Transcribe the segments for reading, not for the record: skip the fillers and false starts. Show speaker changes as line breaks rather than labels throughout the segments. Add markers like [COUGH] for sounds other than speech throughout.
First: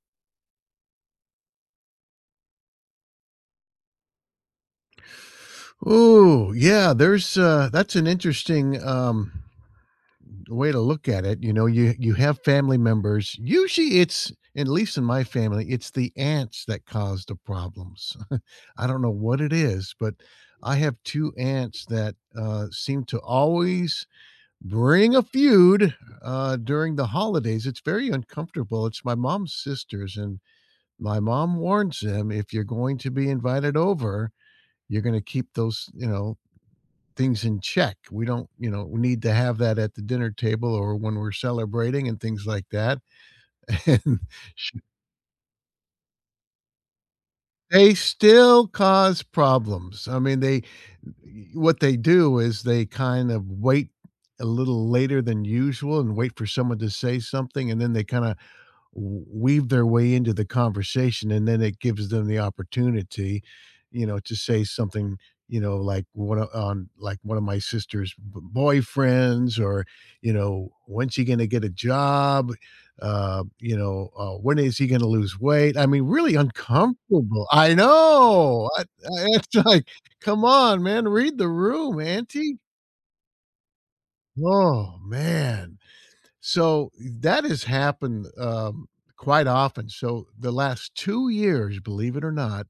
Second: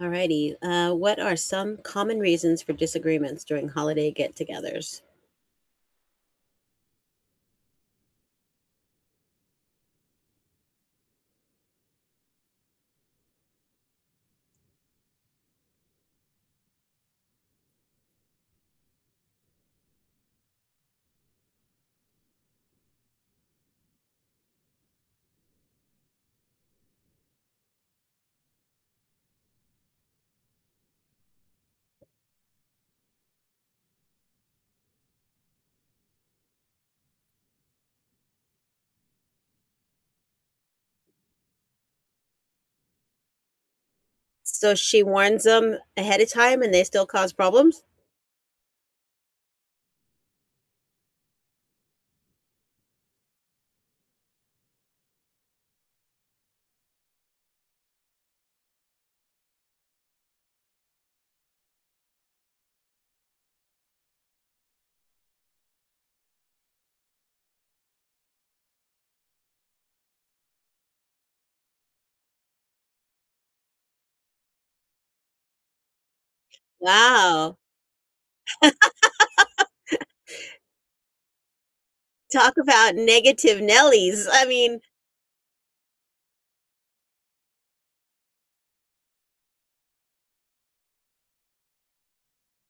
Alrighty. What are some common reasons for disagreements during holiday get-togethers?
Oh yeah, that's an interesting, way to look at it. You know, you have family members, usually it's— at least in my family, it's the aunts that cause the problems. [LAUGHS] I don't know what it is, but I have 2 aunts that, seem to always bring a feud, during the holidays. It's very uncomfortable. It's my mom's sisters, and my mom warns them, "If you're going to be invited over, you're gonna keep those, you know, things in check. We don't, you know, we need to have that at the dinner table or when we're celebrating and things like that." [LAUGHS] And sh
So she warns them ahead of time, and they still cause problems?
they still cause problems. I mean, they— what they do is they kind of wait a little later than usual and wait for someone to say something, and then they kinda weave their way into the conversation, and then it gives them the opportunity, you know, to say something, you know, like on like one of my sister's boyfriends, or you know, when's he going to get a job, when is he going to lose weight. I mean, really uncomfortable.
Wow.
I know, [LAUGHS] it's like, come on, man, read the room,
Talk
auntie.
about negative Nellies. I mean,
Oh man. So that has happened, quite often. So the last 2 years, believe it or not,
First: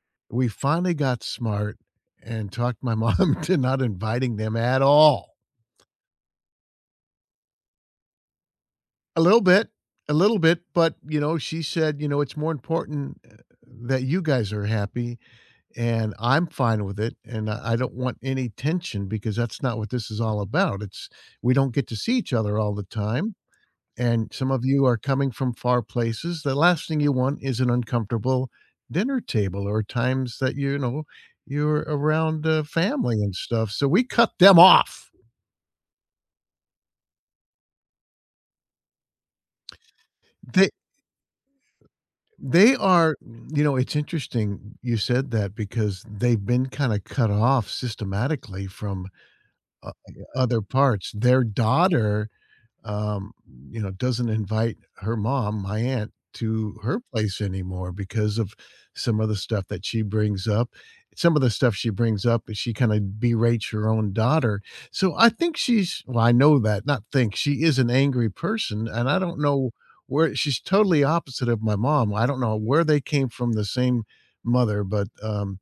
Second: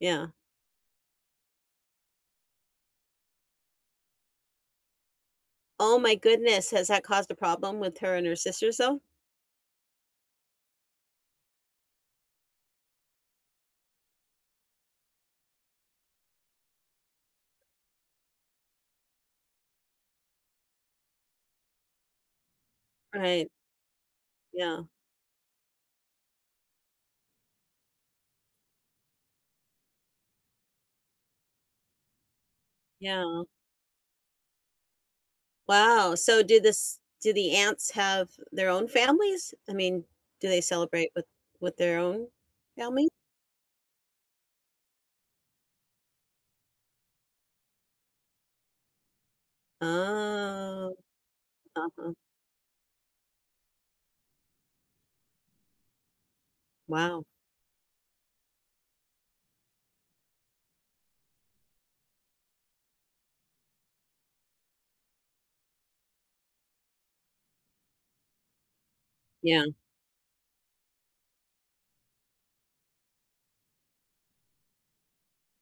yeah.
we finally got smart and talked my mom [LAUGHS] to not inviting them at all.
Oh my goodness, has that caused a problem with her and her sisters though?
A little bit, a little bit, but, you know, she said, you know, "It's more important, eh, that you guys are happy, and I'm fine with it, and I don't want any tension because that's not what this is all about. It's— we don't get to see each other all the time,
Right.
and some of you
Yeah.
are coming from far places, the last thing you want is an uncomfortable dinner table or times that, you know, you're around, family and
Yeah.
stuff, so we cut them off."
Wow. So do the ants have their own families? I mean, do they
They
celebrate with their own
they
family?
are— you know, it's interesting you said that because they've been kinda cut off systematically from o other
Oh.
parts. Their
Uh-huh.
daughter, um, you know, doesn't invite her mom, my aunt, to her
Wow.
place anymore because of some of the stuff that she brings up. Some of the stuff she brings up, she kind of berates her own daughter. So I think she's— well, I know that, not think, she is an angry person. And I don't
Yeah.
know where— she's totally opposite of my mom. I don't know where they came from, the same mother, but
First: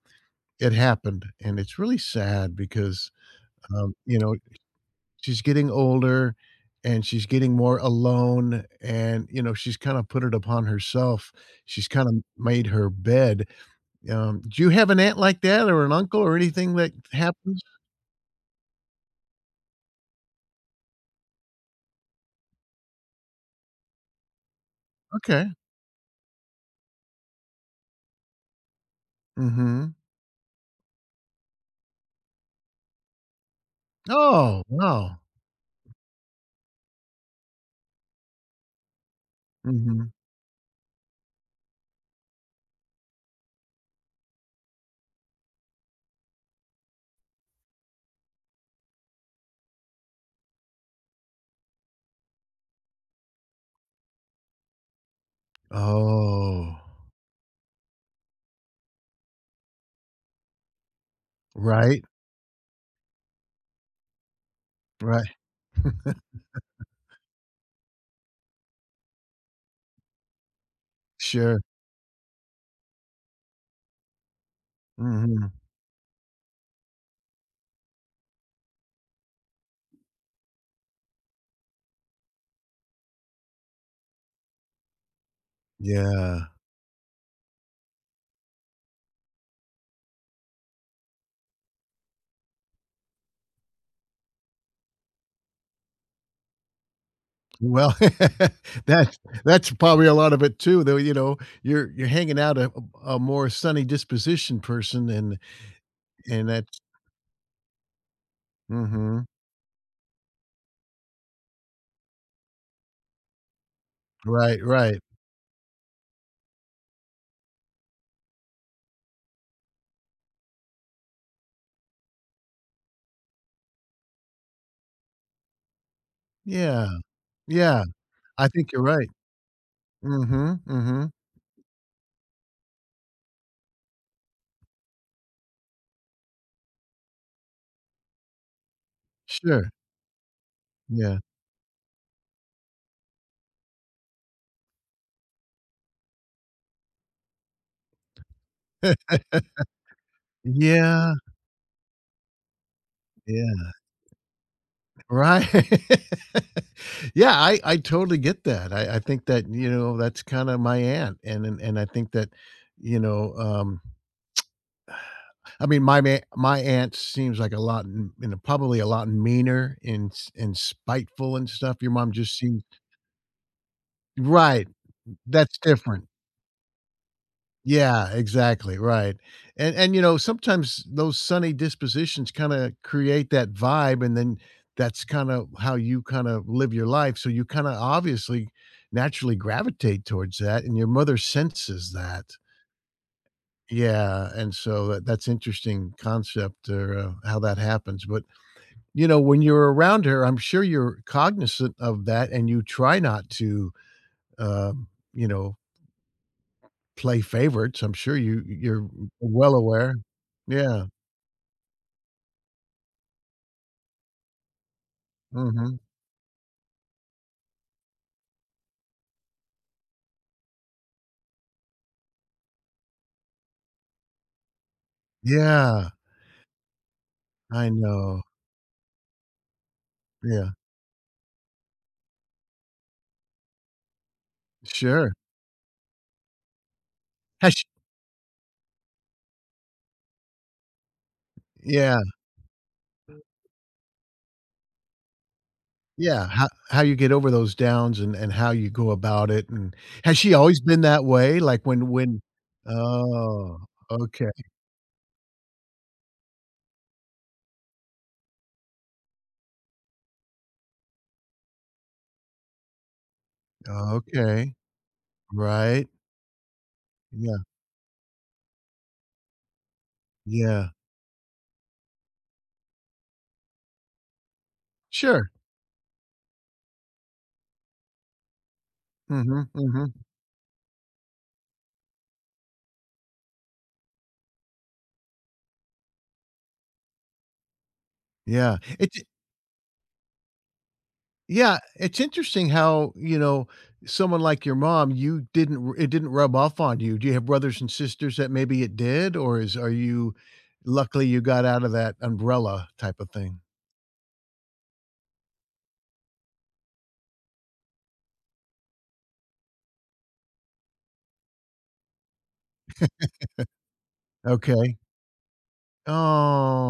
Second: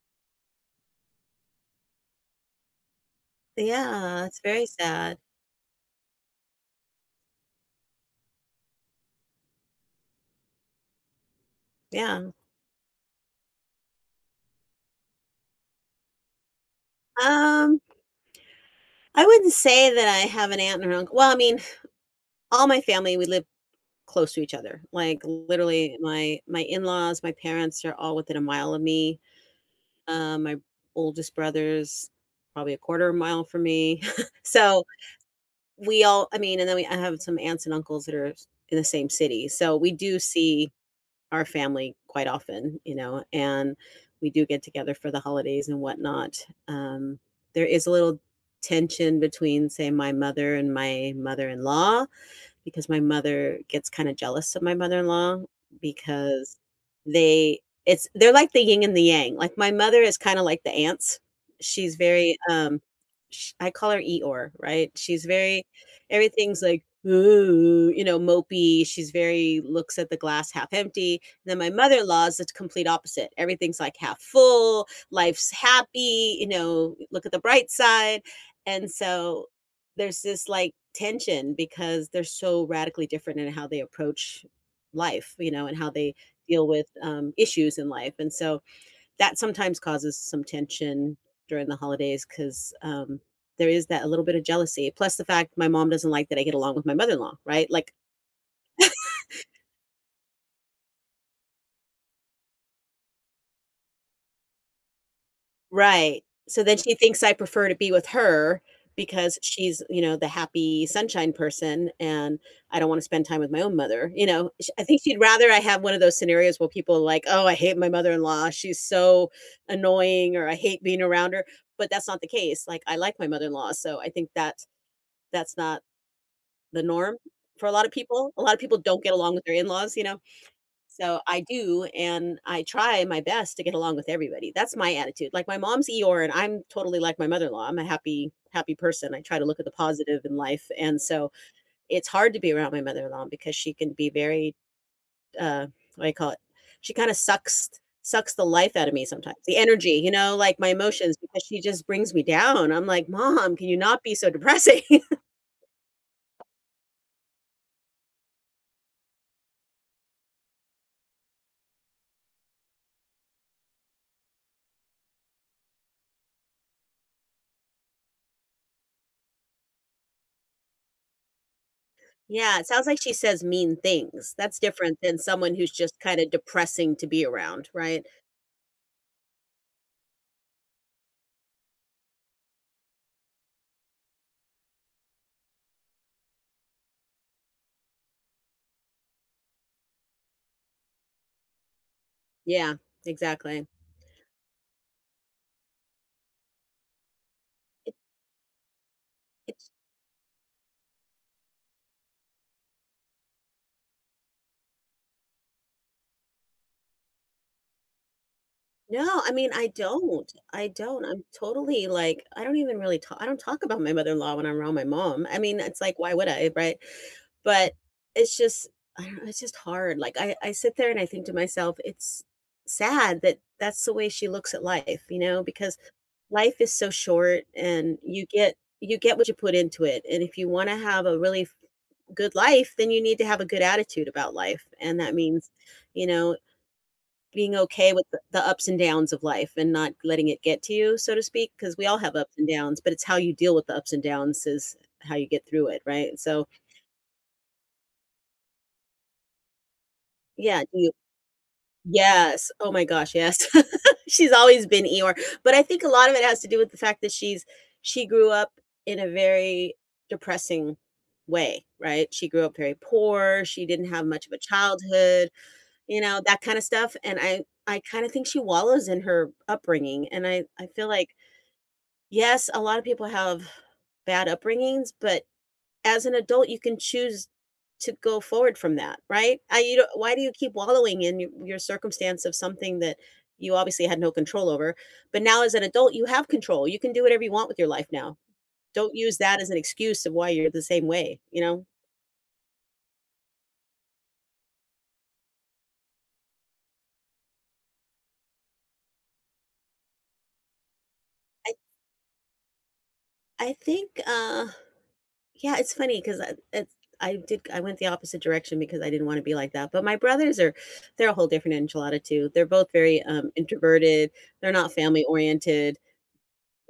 it happened. And it's really sad because, you
Yeah,
know,
it's very sad.
she's getting older and she's getting more alone, and you know, she's kind of put it upon herself. She's kind of
Yeah.
made her bed. Do you have an aunt like that or an uncle or anything that happens?
Um, I wouldn't say that I have an aunt and an uncle, well, I mean, all my family, we live close to each other. Like,
Okay.
literally, my in-laws, my parents are all within a mile of me.
mm-hmm
My oldest brother's probably a quarter mile from me. [LAUGHS]
oh,
So,
wow.
we all I mean, and then we I have some aunts and uncles that are in the same city. So, we
mm-hmm
do see our family quite often, you know, and we do get together for the holidays and whatnot. Um, there is a little tension between, say, my mother and my mother in law, because my mother gets kind of jealous of my mother-in-law because
oh.
they it's they're like the yin and the yang. Like my mother is kind of like the ants. She's
Right,
very I call her Eeyore, right? She's
right.
very Everything's like ooh, you know, mopey. She's very looks at the glass half empty. And then
Sure.
my mother-in-law is the complete opposite. Everything's like half full, life's
Hmm.
happy, you know, look at the bright side. And so there's this like tension because they're so radically different in how they approach life, you know, and how they
Yeah.
deal with issues in life. And so that sometimes causes some tension during the holidays because there is that a little bit of jealousy. Plus, the fact my mom doesn't like that I get along with my mother in law, right? Like,
Well, [LAUGHS] that's that's probably a lot of it too, though. You know, you're hanging out a— a more sunny disposition person. and
right.
and
So
that.
then she thinks I prefer to be with her
Mhm.
because she's, you know, the happy sunshine person and I don't want to spend time with my own mother, you know?
Right,
Sh I
right.
think she'd rather I have one of those scenarios where people are like, "Oh, I hate my mother-in-law. She's so annoying," or "I hate being around her," but that's not the case. Like, I like my mother-in-law, so I think that that's not the
Yeah,
norm for a
yeah,
lot of people. A
I
lot of
think
people
you're
don't
right.
get along with their in-laws, you know?
Mhm, mhm.
So I do, and I try my best to get along with everybody. That's my attitude. Like my mom's Eeyore, and I'm totally like my mother-in-law. I'm a happy, happy person. I try to look at
Sure,
the positive in life, and
yeah.
so it's hard to be around my mother-in-law because she can be very, uh, what do I call it? She kind of sucks the life out of me
[LAUGHS]
sometimes. The energy, you know, like my
Yeah,
emotions, because she just brings me down. I'm like, Mom,
yeah,
can you not be so depressing? [LAUGHS]
right. [LAUGHS] Yeah, I totally get that. I think that, you know, that's kinda my aunt, and I think that, you know, I mean, my aunt seems like a lot m— you know, probably a lot meaner and s— and spiteful and stuff. Your mom just
Yeah,
seems—
it sounds like she says mean things. That's
Right,
different than someone
that's
who's just
different.
kind of depressing to be around, right?
Yeah, exactly, right, and, you know, sometimes those sunny dispositions kinda create that vibe, and then that's kinda how you kinda live your life, so you kinda obviously naturally gravitate towards that, and your mother senses that.
Yeah, exactly.
Yeah, and so that— that's interesting concept or, how that
It
happens. But, you know, when
it's
you're around her, I'm sure you're cognizant of that, and you try not to, um, you know, play favorites. I'm sure you you're
No, I mean,
well
I
aware.
don't. I
Yeah,
don't. I'm totally like, I don't even really talk I don't talk about my mother-in-law when I'm around my mom. I mean,
mhm.
it's like, why would I, right? But it's just, I don't know, it's just hard. Like I sit there and I think to myself, it's sad that that's the way she looks at life, you know, because
Yeah,
life is so short
I
and
know.
you get what you put into it. And if you
Yeah,
want to have a really good life, then you need to have a good attitude about life. And
sure.
that means, you know,
Has
being
sh—
okay with the ups and downs of life and not letting it get to you, so to speak, because we all
yeah,
have ups and downs, but it's how you deal with the ups and downs is how you get through it, right?
yeah,
So,
how you get over those downs and how you go about it, and has she
yeah,
always
do
been
you
that way? Like, when—
yes. Oh my gosh, yes.
Oh,
[LAUGHS]
okay,
She's always been Eeyore, but I think a lot of it has to do with the fact that she grew up in a very depressing way, right? She grew up very poor, she didn't have much of a
okay,
childhood,
right,
you know, that kind of stuff, and
yeah,
I kind of think she wallows in her upbringing, and I
yeah,
feel like yes, a lot of people have bad upbringings, but
sure,
as an adult, you can choose to go forward from that, right?
mhm,
I, you know,
mhm,
why do you keep wallowing in your circumstance of something that you obviously had no control over? But now, as an adult, you have control. You can do whatever you want with your life now.
yeah, it—
Don't use that as an excuse of why you're the same way. You
yeah,
know,
it's interesting how, you know, someone like your mom, you didn't r— it didn't rub off on you. Do you have brothers and sisters that maybe it did, or is— are you— luckily you got
I,
out of that umbrella type of thing?
I think yeah, it's funny because I it's I did I went the opposite direction because I didn't wanna be like that, but my brothers are they're a whole different enchilada too. They're both very, introverted, they're not
Okay.
family oriented,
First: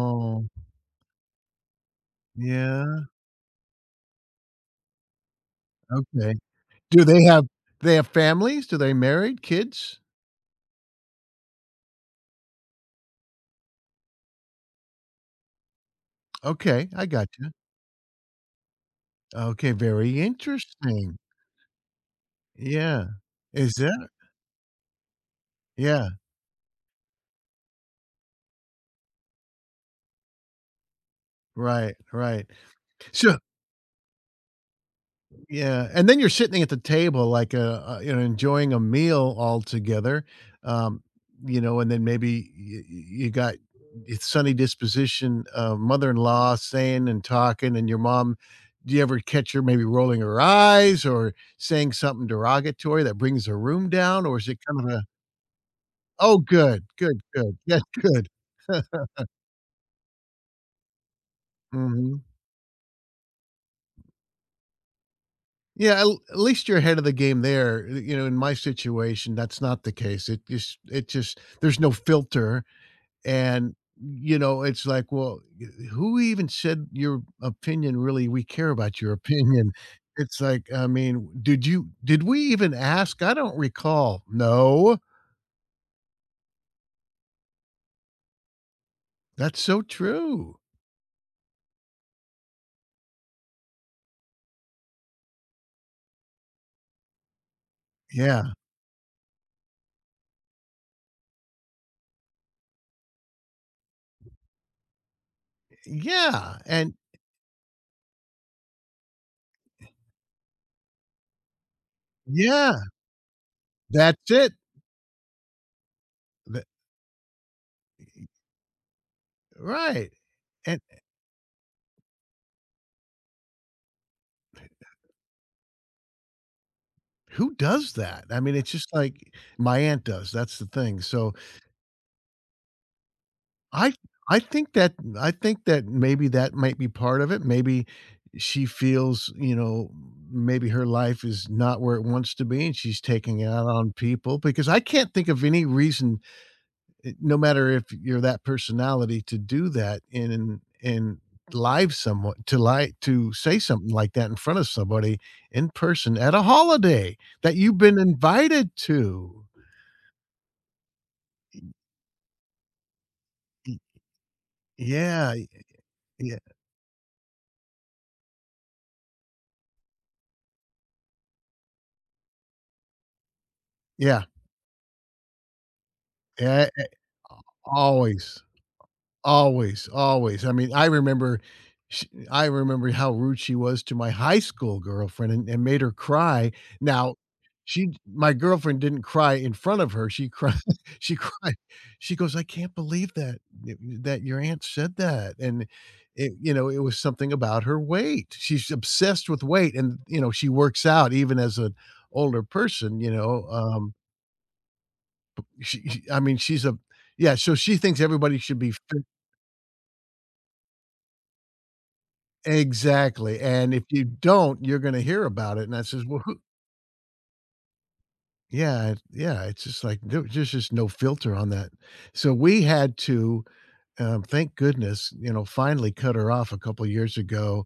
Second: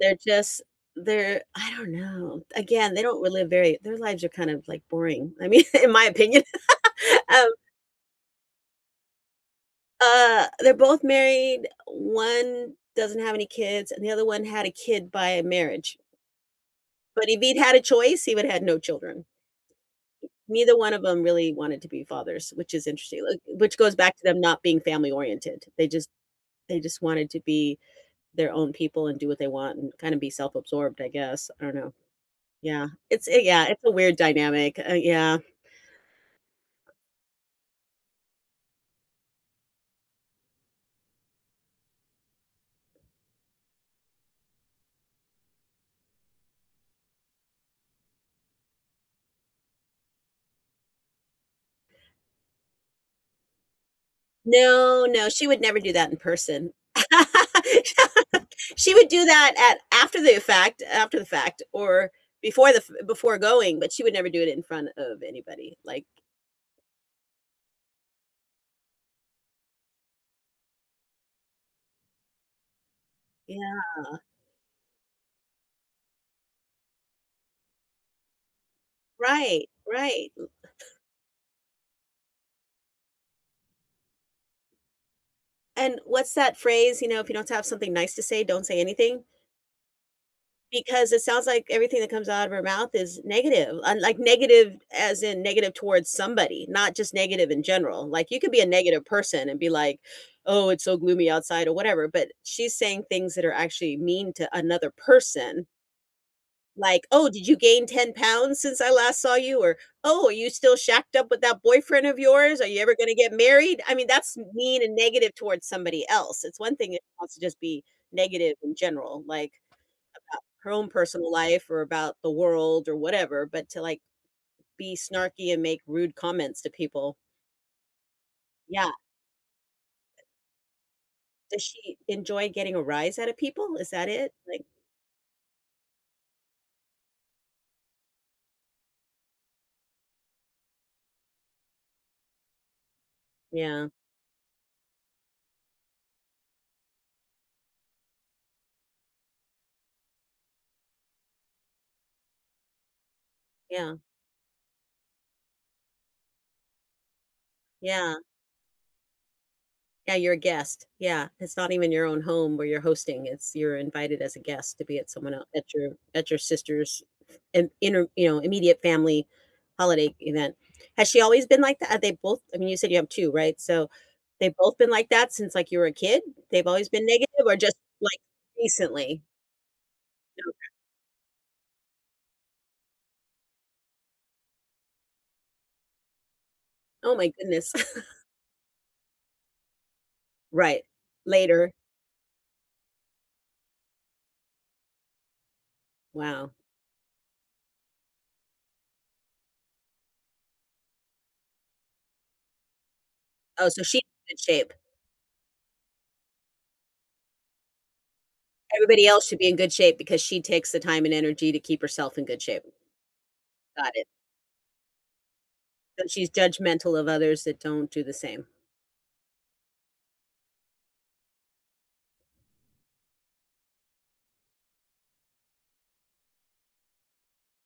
they're just they're I don't know. Again, they
yeah,
don't really live very their lives are kind of, like, boring, I mean, [LAUGHS] in my
okay.
opinion. [LAUGHS]
Do they have—
Um,
they have families? Do they married, kids?
they're both married, one doesn't have any kids, and the other one had a kid by marriage,
Okay, I
but
got
if
you.
he'd had a choice, he would have had no children.
Okay, very
Neither one of
interesting.
them really wanted to be fathers, which is
Yeah.
interesting, like,
Is
which goes
that—
back to them not being family oriented.
yeah,
They just wanted to be their own people and do what they want and kinda be self-absorbed, I guess. I don't know.
right, right.
Yeah. It's
So
yeah, it's a weird dynamic. Yeah.
yeah, and then you're sitting at the table like, you know, enjoying a meal all together, um, you know, and then maybe you, you got— it's sunny disposition of mother-in-law saying and talking, and your mom. Do you ever catch her maybe rolling her eyes or saying something derogatory that brings the room down, or is it kind of a—
No, no, she would never do that in
oh,
person.
good,
[LAUGHS]
good, good, yeah, good. [LAUGHS]
She would do that at after the fact, after the fact, or
Mhm.
before the f before going, but she would never do it in front of anybody,
Yeah,
like
at least you're ahead of the game there. You know, in my situation, that's not the case. It just— it just— there's no filter, and,
Yeah,
you know, it's like, "Well, who even said your opinion— really we care about your [LAUGHS]
right,
opinion?"
right.
It's like, I mean, "Did you— did we even ask? I don't recall." "No."
And what's that phrase, you know, "If you don't have something nice to say, don't say anything,"
That's so true.
because it sounds like everything that comes out of her mouth is negative, and, like, negative as in negative towards somebody, not just negative in general. Like, you could
Yeah.
be a negative person and be like, "Oh, it's so gloomy outside," or whatever, but she's saying things that are actually mean to another person,
Yeah, and—
like, "Oh, did you gain 10 pounds since I last saw you?" Or, "Oh, are you still shacked up with that boyfriend of yours? Are you
yeah,
ever gonna get married?" I mean,
that's
that's
it.
mean and negative towards somebody else. It's
Th—
one thing if she wants to just be negative in general, like
right,
her
and—
own personal life or about the world or whatever, but to, like, be snarky and make rude comments to people.
who does that? I mean, it's
Yeah.
just like my aunt does, that's the thing, so
Does she enjoy getting a rise out of people? Is
I
that it?
I
Like,
think that I think that maybe that might be part of it, maybe she feels, you know, maybe her life is not where it wants to be, and she's taking it out
yeah,
on people because I can't think of any reason, eh, no matter if you're that personality, to do that in live someone to lie to say something
yeah,
like that in front of somebody in person at a holiday that you've been
yeah.
invited to.
Yeah, you're a guest. Yeah, it's not even your own home where you're hosting. It's you're invited as a guest to be at someone
Yeah,
else, at your
yeah,
sister's and you know, immediate family holiday event. Has she always been like that? Are they both? I mean, you said you have two, right? So
yeah,
they've both been like that since like you were a kid. They've
yeah,
always been negative, or just like
always,
recently.
always, always. I
No.
mean, I remember sh— I remember how rude she was to my high school girlfriend and made her cry.
Oh
Now,
my goodness.
she—
[LAUGHS]
my girlfriend didn't cry in front of her, she cried
Right.
[LAUGHS] she cried.
Later.
She goes, "I can't believe that that that your aunt said that," and— it,
Wow.
you know, it was something about her weight. She's obsessed with weight and, you know, she works out even as an older person, you know,
Oh, so she's in good shape.
she— I mean, she's a— yeah, so she thinks everybody should be fit—
Everybody else should be in good shape because she takes the time and energy to keep herself in good shape.
exactly, and if
Got
you
it.
don't, you're gonna hear about it, and I
So
says, "Well,
she's
who—"
judgmental of others that don't do the same.
Yeah, it— yeah, it's just like, there there's just no filter on that. So we had to, thank goodness, you know, finally cut her off a couple years ago,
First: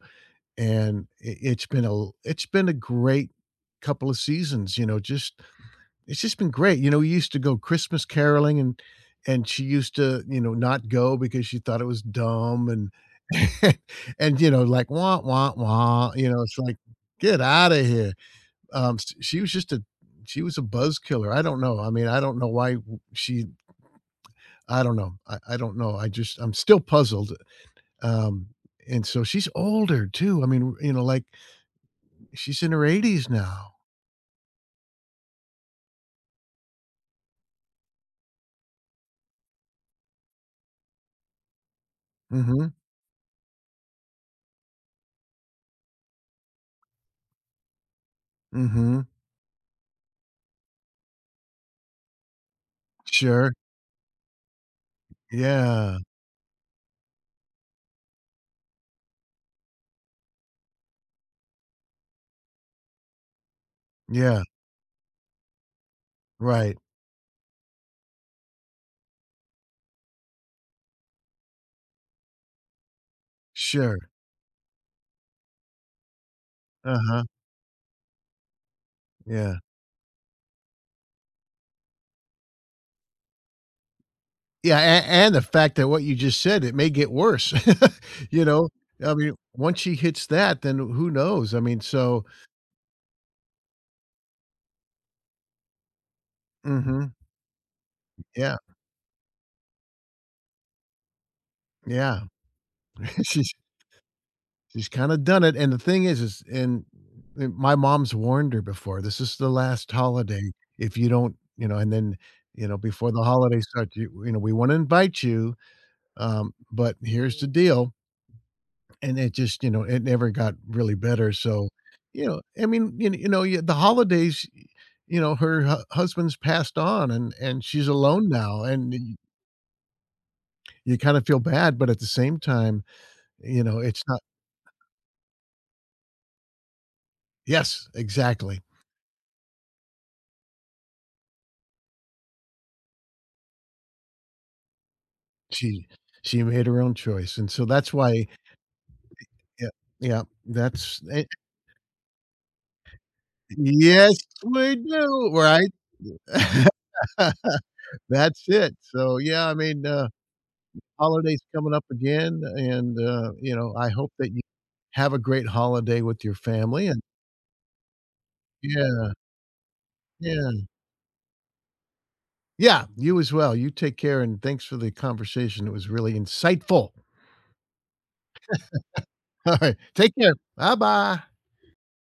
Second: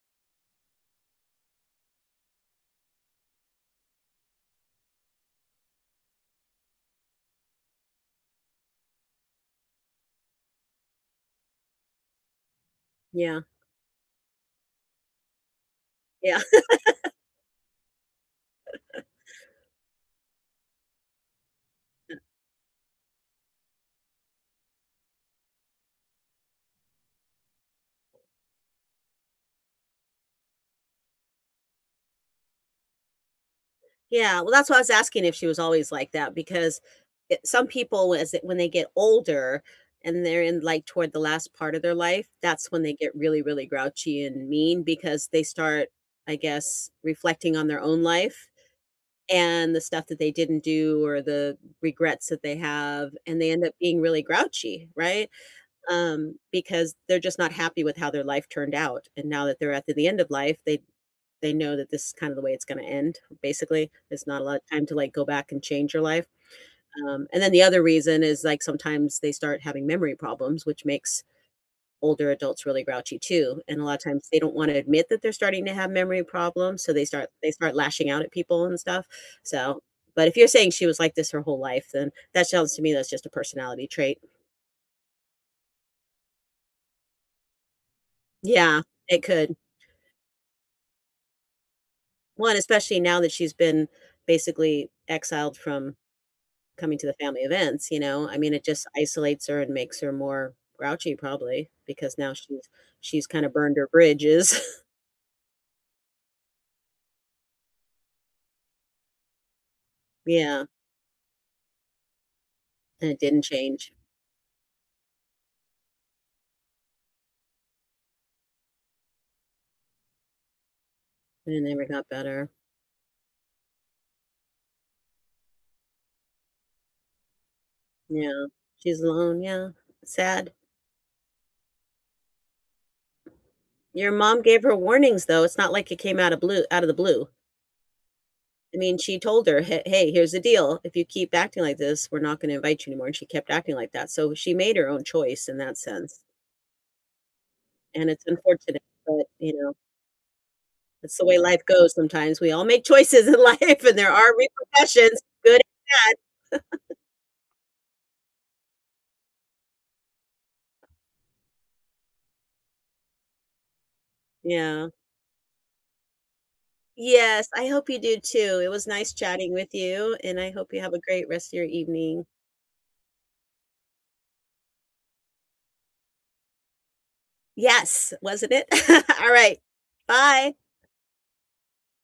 and I it's been a l— it's been a great couple of seasons, you know, just— it's just been great. You know, we used to go Christmas caroling and she used to, you know, not go because she thought it was dumb, and
Yeah.
[LAUGHS] and, you know, like, "Wah, wah, wah," you
Yeah.
know, it's like, "Get out of here." S— she was just a— she was a buzz killer. I don't know. I mean, I
[LAUGHS]
don't know why w— she— I don't know. I don't know. I just— I'm still puzzled. Um, and so she's older too. I mean, you know, like, she's in her 80s now.
Yeah, well, that's why I was asking if she was always like that because some people, as when they get older and they're in like toward the last part of their life,
Mm
that's
Mhm.
when they get really, really grouchy and mean because they start, I guess, reflecting on their own life
mm Mhm.
and the stuff that they didn't do or the regrets that they have, and they
Sure.
end up being really grouchy, right?
Yeah.
Because they're just not happy with how their life turned out. And now that they're at the end of life, they know that this is kind of the way it's going to end. Basically, there's not
Yeah.
a lot of time to like go back and change your life.
Right.
And then the other reason is like sometimes they start having memory problems, which makes older adults really grouchy too. And a lot of
Sure.
times they don't want to admit that they're starting to have memory problems, so
Uh-huh.
they start lashing out at people and stuff.
Yeah.
So, but if you're saying she was like this her whole life, then that sounds to me that's just a personality trait.
Yeah, a— and the fact that what you just said, it may get worse. [LAUGHS] You know?
Yeah,
I
it
mean,
could.
once she hits that, then who knows? I mean, so—
Well, and especially now that she's been basically exiled from coming to
mhm.
the family events, you know? I mean,
Yeah.
it just isolates her and makes her more grouchy probably because
Yeah.
now she's
[LAUGHS]
kind of
She's—
burned her bridges.
she's
[LAUGHS]
kinda done it, and the thing is and my mom's warned her before, "This is the last holiday
Yeah,
if you don't—" you know, and then, you know,
and
before
it
the
didn't
holidays
change,
start, you— you know, "We wanna invite you, but here's the deal." And it just, you know, it never got really better,
and it
so,
never got
you know,
better.
I mean, you— you know, yeah, the holidays, you know, her hu— husband's passed on and she's alone
Yeah,
now, and
she's
y—
alone, yeah, sad.
you kinda feel bad, but at the same time, you know, it's
Your
not—
mom gave her warnings, though, it's not like it came out of blue out of the blue.
yes, exactly.
I mean, she told her, "Hey, here's the deal. If you keep acting like this, we're not gonna invite you anymore," and she kept acting like that, so she made her own choice in that
She—
sense.
she made her own choice, and so that's
And it's
why—
unfortunate, but, you
yeah,
know,
yeah, that's
that's the
it—
way life goes sometimes. We all make choices in [LAUGHS] life, and there
yes,
are
we
repercussions,
do,
good
right?
and bad.
[LAUGHS] That's it, so, yeah, I mean, holidays coming up again, and, you know, I hope that you
Yeah.
have a great holiday with your family, and—
Yes, I hope you do too. It was nice
yeah,
chatting with you, and I
yeah.
hope you have a great rest of your evening.
Yeah, you as well. You take care, and thanks for the conversation. It was really insightful.
Yes, wasn't it? [LAUGHS] All
[LAUGHS]
right.
Alright, take care.
Bye.
Bye-bye.